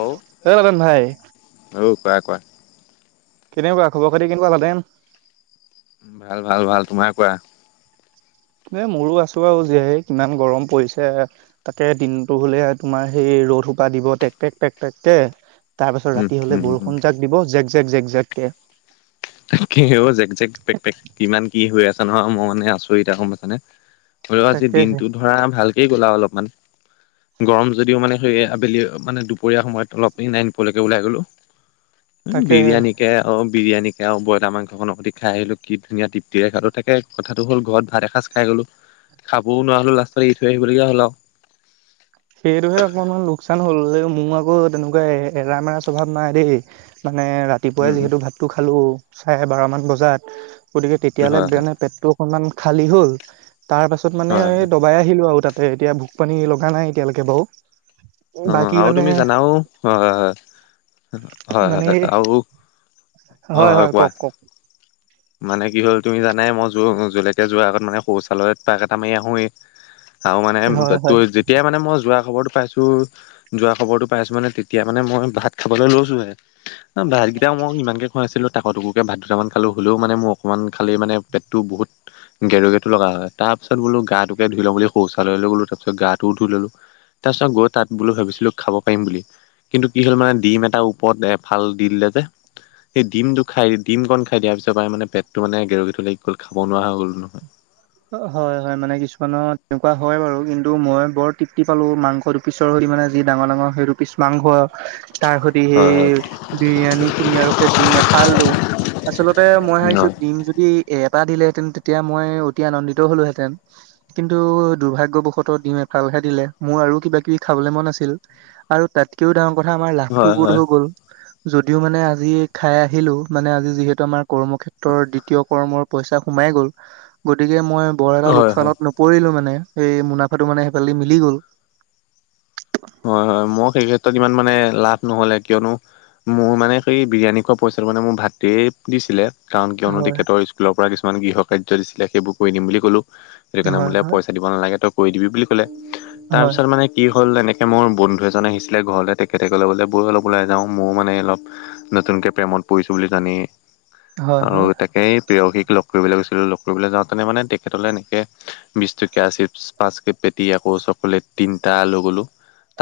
অ, এ লালেন ভাই অ কোৱা কোৱা। কেনেকুৱা, খবৰ খাতি কেনেকুৱা ভালে। ভাল ভাল ভাল তোমাৰ কোৱা। এ মোৰো আছো আৰু জীয়াই কিমান গৰম পৰিছে। তাকে দিনটো হ'লে তোমাৰ হেৰি ৰ'দ সোপা দিব টেক টেক টেক টেককে। তাৰপাছত উম ৰাতি হ'লে উম উম বৰষুণ জাক দিব, জেক জেক জেক জেক কে। তাকে হে ঔ জেগ জেগ, পেক পেক কিমান কি হৈ আছে নহয়। মই মানে আচৰিত আৰু গম পাইছা নে। হ'লেও আজি তাকে দিনটো ধৰা ভালকেই গ'লা অলপমান, গৰম যদিও মানে। সেই আবেলি মানে দুপৰীয়া সময়ত অলপ সেই নাৰায়ণপুৰ লৈকে ওলাই গ'লোঁ তাকে বিৰিয়ানী। কে অ, বিৰিয়ানী। সয়া ব্ৰইলাৰ মাংস কনৰ সতি খাই আহিলো কি ধুনীয়া তৃপ্তিৰে খালো, তাকে কথাটো হ'ল ঘৰত ভাত এসাঁজ খাই গ'লো। খাবও নোৱাৰা হ'লো লাষ্টত এৰি থৈ আহিবলগীয়া হ'ল আৰু। সেইটোহে অকণমান লোকচান হ'ল মোৰ আকৌ তেনেকুৱা এৰামেৰা স্বভাৱ নাই দেই। মানে ৰা। ৰাতিপুৱাই উম যিহেতু ভাতটো খালোঁ চাৰে বাৰমান বজাত, গতিকে উম তেতিয়ালৈ হয় হয় মানে পেটটো। অকনমান খালী হ'ল তাৰ পাছত মানে হয় হয় দবাই আহিলো আৰু তাতে এতিয়া ভোক পানী লগা নাই। একতিয়ালৈকে বাৰু। অ, বাকী আৰু মানে তুমি জানাও হয় হয় হয় হয় মানে হয় আৰু অ হয় হয় কোৱা কওক। কওক মানে কি হ'ল তুমি জানাই মই যৌ য'লৈকে যোৱাৰ আগত মানে শৌচালয়ত পাক এটা মাৰি আহোৱেই। আৰু মানে হয় হয় তই যেতিয়াই মানে মই যোৱা খবৰটো পাইছো। যোৱা খবৰটো পাই আছোঁ মানে তেতিয়া মানে মই ভাত খাবলৈ লৈছোহে। ভাতকেইটা মই ইমানকে খোৱা নছিলোঁ, তাকৰ টুকুৰকে ভাত দুটামান খালোঁ। হ'লেও মানে মোৰ অকমান খালে মানে পেটটো বহুত গেৰুগেটো লগা হয়, তাৰপিছত বোলো গাটোকে ধুই লওঁ বুলি শৌচালয়লৈ গ'লোঁ তাৰপিছত গাটো ধুই ল'লোঁ। তাৰপিছত গৈ তাত বোলো ভাবিছিলোঁ খাব পাৰিম বুলি কিন্তু কি হ'ল মানে ডিম এটা ওপৰত এফাল দি দিলে যে, সেই ডিমটো খাই ডিমকণ খাই দিয়াৰ পিছত পেটটো মানে গেৰো গেথো লাগি গ'ল, খাব নোৱাৰা হৈ গ'লো নহয়। হয় হয়, মানে কিছুমানত তেনেকুৱা হয় বাৰু কিন্তু মই বৰ তৃপ্তি পালোঁ মাংসটো পিছৰ দি মানে যি ডাঙৰ ডাঙৰ সেইটো পিছ মাংস তাৰ সৈ তে সেই হয় বিৰিয়ানীখিনি কিনি আৰু সেই ডিম এফালটো আচলতে মই ভাবিছোঁ ডিম যদি এ-এটা দিলেহেঁতেন তেতিয়া মই অ তি আনন্দিত হ'লোহেঁতেন। কিন্তু দুৰ্ভাগ্যবশত ডিম এফালহে দিলে, মোৰ আৰু কিবা কিবি খাবলে মন আছিল। আৰু তাতকেও ডাঙৰ কথা আমাৰ লাভটো হয় হয় সুত হয় হৈ গ'ল। যদিও মানে আজি খাই আহিলোঁ, মানে আজি যিহেতু আমাৰ কৰ্মক্ষেত্ৰৰ দ্বিতীয় কৰ্মৰ পইচা সোমাইয়ে গ'ল গতিকে মই বৰ এটা হয় লোকচানত ন পৰিলো মানে, সেই মুনাফাটো মানে সেইফাল দি মিলি গ'ল। হয় হয়, মই সেই ক্ষেত্ৰত ইমান মানে লাভ নহ'লে কিয়নো মোৰ মানে সেই বিৰিয়ানী খোৱা পইচাটো মানে মোৰ ভাতৃয়ে দিছিলে। কাৰণ কিয়নো হয় তেখেতৰ স্কুলৰ পৰা কিছুমান গৃহ কাৰ্য দিছিলে সেইবোৰ কৰি দিম বুলি ক'লো। সেই কাৰণে হয় বোলে হয় পইচা দিব নালাগে তই কৰি দিবি বুলি ক'লে, হয় তাৰপিছত মানে কি হ'ল এনে এ, মোৰ বন্ধু এজন আহিছিলে ঘৰলে, তেখেতে ক'লে বোলে ব'ল অলপ ওলাই যাওঁ, ময়ো মানে অলপ নতুনকে প্ৰেমত পৰিছোঁ বুলি জানি হয় আৰু হয় তাকেই প্ৰেয়সীক লগ কৰিবলৈ গৈছিলোঁ, লগ কৰিবলৈ যাওঁতে মানে তেখেতলৈ এনেকে বিছ টকীয়া চিপছ পাঁচকে পেটি আকৌ চকলেট তিনিটা লৈ গ'লো।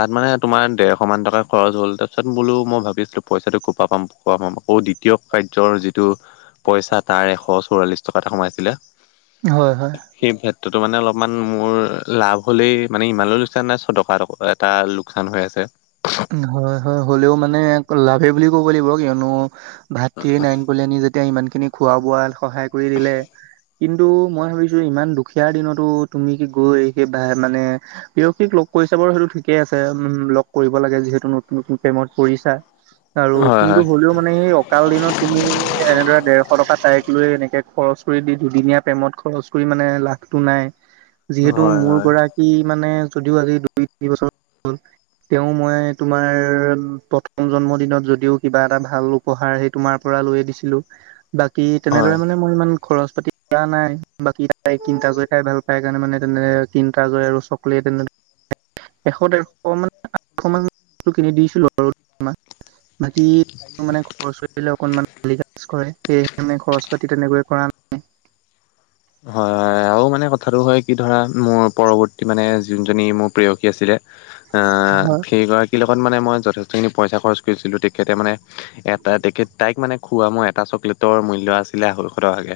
তাত মানে তোমাৰ ডেৰশমান টকা খৰচ হ'ল তাৰপিছত মই বোলো মই ভাৱি আছিলোঁ পইচাটো ক'ৰ পৰা পাম, ক'ৰ পৰা পাম আকৌ দি টীয়ক কাৰ্যৰ যিটো পইচা তাৰ এশ চৌৰাল্লিছ টকা এটা সোমাইছিলে। হয় হয়। সেই ক্ষেত্ৰতো মানে অলপমান মোৰ লাভ হ'লেই মানে ইমানো লোকচান নাই ছটকা এ এটা লোকচান হৈ আছে। হয় হয়, হ'লেও মানে আকৌ লাভে বুলি ক'ব লাগিব কিয়নো ভাতৃয়ে নাইন বলৈ নি যেতিয়া ইমানখিনি খোৱা বোৱাত সহায় কৰি দিলে কিন্তু মই ভাবিছোঁ ইমান দুখীয়া দিনতো তুমি কি গৈ এই সে বা মানে প্ৰেয়সীক লগ কৰিছা বাৰু সেইটো ঠিকে আছে উম, উম, লগ কৰিব কৰিব লাগে যিহেতু নতুন নতুন প্ৰেমত পৰিছা আৰু হয় কিন্তু হয় হ'লেও মানে সেই অকাল দিনত তুমি এনেদৰে ডেৰশ টকা তাইক লৈ এনেকে খৰচ কৰি দি দুদিনীয়া প্ৰেমত খৰচ কৰি মানে লাভটো নাই, যিহেতু হয় মোৰ হয় গৰাকী মানে যদিও আজি দুই তিনি বছৰ তেওঁ মই তোমাৰ প্ৰথম জন্মদিনত যদিও কিবা এটা ভাল উপহাৰ সেই তোমাৰ পৰা লৈয়ে দিছিলোঁ, বাকী তেনেদৰে হয়। মানে মোৰ ইমান খৰচ পাতি কৰা নাই, বাকী তাই কিণ্ডাৰ জয় খাই ভাল পায় কাৰণে মানে তেনে কিণ্ডাৰ জয় আৰু চ কলেট এনে [unintelligible] এশ ডেৰশ মান অকণমান কিনি দিছিলোঁ বাৰু [unintelligible] বাকী মোৰ মানে খৰচ হৈ [unintelligible] অকনমান। [unintelligible] কৰে, সেয়ে তেনে খৰচ পাতি তেনেকৈ কৰা হয়, হয়, আ আৰু মানে কথাটো হয় কি ধৰা মোৰ পৰৱৰ্তী মানে যোনজনী মোৰ প্ৰেয়সী আছিলে অহ হয় সেই গৰা কী লগত মানে মই যথেষ্টখিনি পইচা খৰচ কৰিছিলো তেখেতে মানে এটা তেখেত তাইক মানে খোৱা মই এটা চকলেট তৰ মূল্য আছিলে আঢ়ৈশ টকাকে।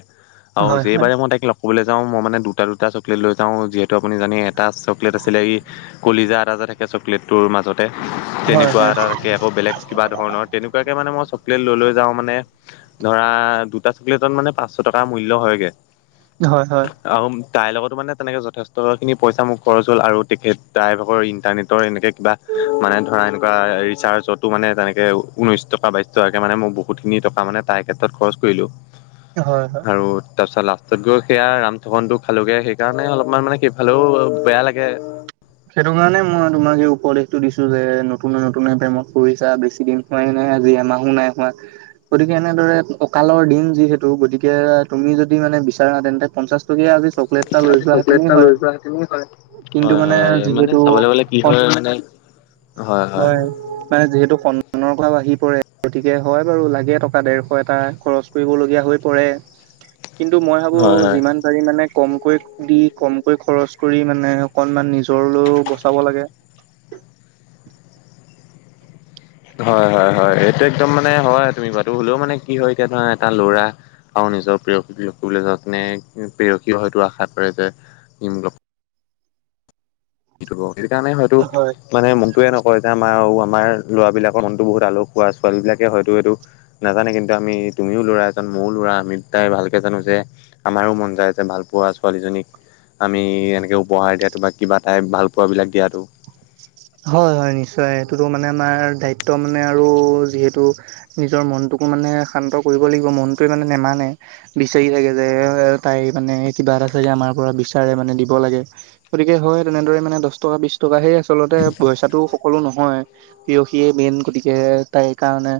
আৰু হয় যেই হয় বাৰে মই তাইক লগ কৰিবলৈ যাওঁ মই মানে দুটা দুটা চকলেট লৈ যাওঁ যিহেতু আপুনি জানে এটা চকলেট আছিলে এই কলিজা এটা যে থাকে চকলেটটোৰ মাজত। তে হয় তেনেকুৱা হয় এটা থাকে আকৌ বেলেগ কিবা ধৰণৰ তেনেকুৱাকে মানে মই চকলেট লৈ লৈ যাওঁ মানে ধৰা দুটা চকলেটত মানে পাঁচশ টকাৰ মূল্য হয় গে। হয় হয়। আৰু তাইৰ লগতো মানে তেনেকে যথেষ্টখিনি পইচা মোৰ খৰচ হ'ল আৰু টিকেট তাইৰ ভাগৰ ইণ্টাৰনেটৰ এনেকে কিবা মানে ধৰা এনেকুৱা ৰিচাৰ্জতো মানে তেনেকে ঊনৈশ টকা বাইশ টকাকে মানে মই বহুত বহুতখিনি টকা মানে তাইৰ ক্ষেত্ৰত খৰছ কৰিলোঁ হয় হয় আৰু তাৰপিছত লাষ্টত গৈ সেইয়া ৰাম ঠগনটো খালোগে সেইকাৰণে অলপমান মানে সেইফালেও বেয়া লাগে। সেইটো কাৰণে মই তোমাক এই উপদেশটো দিছো যে নতুনে নতুনে প্ৰেমত কৰিছা বেছি দিন হয় নাই আজি এমাহো নাই হোৱা। গতিকে এনেদৰে অকালৰ দিন যিহেতু গতিকে তুমি যদি মানে বিচাৰা তেন্তে পঞ্চাশ টকীয়া আজি চকলেট এটা লৈ চকলেট যোৱাহেঁতেনেই এটা হয় লৈ যোৱা হেঁতেনো হয়। কিন্তু হয় মানে হয় মানে যিহেতু চাবলৈ গ'লে কি হয় মানে হয়। মানে যিহেতু সন্মানৰ কথা আহি পৰে, গতিকে হয় বাৰু লাগে টকা দেৰশ এটা খৰছ কৰিবলগীয়া হৈ পৰে, কিন্তু মই ভাবো হয় হয়। যিমান পাৰি মানে কমকৈ দি কমকৈ খৰচ কৰি মানে অকনমান নিজৰলৈও বচাব লাগে। হয় হয় হয় এইটো একদম মানে হয় তুমি কোৱাটো হ'লেও মানে কি হয় এতিয়া ধৰা এটা ল'ৰা আৰু নিজৰ প্ৰেয়সীক‌ লগ কৰিবলৈ যোৱা কাৰাণে‌ প্ৰেয়সীও হয়তো আশা কৰে যে ই‌ মোক‌‌ লগ এইটো লোৱা সেইকাৰণে হয়তো হয় মানে মনটোৱে নকয় যে আমাৰ আৰু আমাৰ ল'ৰাবিলাকৰ মনতো বহুত আলসুৱা ছোৱালী বিলাকে হয়তো এইটো নাজানে কিন্তু আমি তুমিও ল'ৰা এজন ময়ো ল'ৰা আমি দুটাই ভালকৈ জানো যে আমাৰো মন যায় যে ভালপোৱা ছোৱালীজনীক আমি এনেকৈ উপহাৰ দিয়াটো বা কিবা তাই ভালপোৱাবিলাক দিয়াটো। হয় হয় নিশ্চয় সেইটোতো মানে আমাৰ দায়িত্ব মানে আৰু যিহেতু নিজৰ মনটোকো মানে শান্ত কৰিব লাগিব মনটোৱে মানে নেমানে। বিচাৰি থাকে যে তাই মানে কিবা এটা চাগে আমাৰ পৰা বিচাৰে মানে দিব লাগে। গতিকে হয় তেনেদৰে মানে দহ টকা বিশ টকা সেই আচলতে পইচাটো সকলো নহয়। প্ৰেয়সীয়ে মেইন গতিকে তাইৰ কাৰণে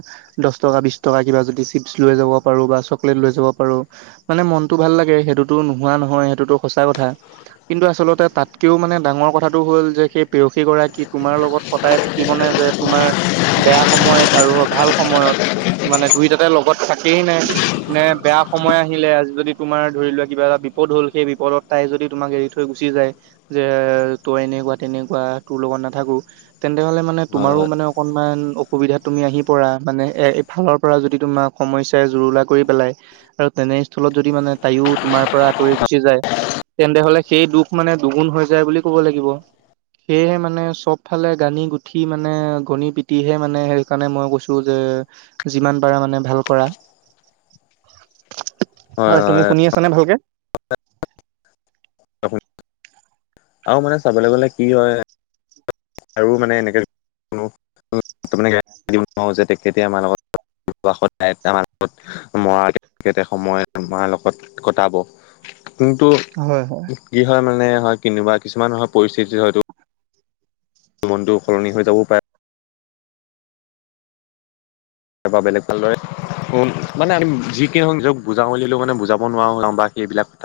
দহ টকা বিশ টকা কিবা যদি চিপছ লৈ যাব পাৰো বা চকলেট লৈ যাব পাৰো মানে মনটো ভাল লাগে সেইটোতো নোহোৱা নহয় সেইটোতো সঁচা কথা। কিন্তু আচলতে তাতকেও মানে ডাঙৰ কথাটো হ'ল যে সেই প্ৰেয়সীগৰাকী তোমাৰ লগত সদাই থাকিবনে যে তোমাৰ বেয়া সময়ত আৰু ভাল সময়ত মানে দুইটাতে লগত থাকেই নে নে বেয়া সময় আহিলে আজি যদি তোমাৰ ধৰি লোৱা কিবা এটা বিপদ হ'ল সেই বিপদত তাই যদি তোমাক এৰি থৈ থৈ গুচি যায় যে তই এনেকুৱা তেনেকুৱা তোৰ লগত নাথাকো তেন্তে হ'লে মানে তোমাৰো মানে অক অকণমান অসুবিধাত তুমি আহি পৰা মানে এয়া এইফালৰ পৰা যদি তোমাক সমস্যাই জুৰুলা কৰি পেলাই। আৰু তেনেস্থলত যদি মানে তাইও তোমাৰ পৰা আঁতৰি গুচি যায়। তেন্তে হ'লে সেই দুখ মানে দুগুণ হৈ যায় বুলি ক'ব লাগিব। সেয়েহে মানে চবফালে গানি গুঠি মানে গণি পিটিহে মানে সেইকাৰণে মই কৈছোঁ যে যিমান পাৰা মানে ভাল কৰা হয় তুমি শুনি আছা নে ভালকে আৰু মানে চাবলৈ গলে কি হয় আৰু মানে এনেকে যে তাৰমানে গাই পাতিব নোৱাৰোঁ যে তেখেতে আমাৰ লগত [unintelligible] তত সদায় তাহাতৰ লগত মৰাৰ কেতিয়া সময় মাৰ লগত [unintelligible] কটাব কিন্তু হয়। হয়। কি হয় মানে হয় কেনিবা কিছুমান হয় পৰিস্থিতিত হয়তো মনটো সলনি হৈ যাব পাৰে। তাৰপা বেলেগ ভালদৰে মানে আমি যি কি নহওঁক নিজক বুজাব উলিয়ালেও মানে বুজাব নোৱাৰো বা সেইবিলাক কথা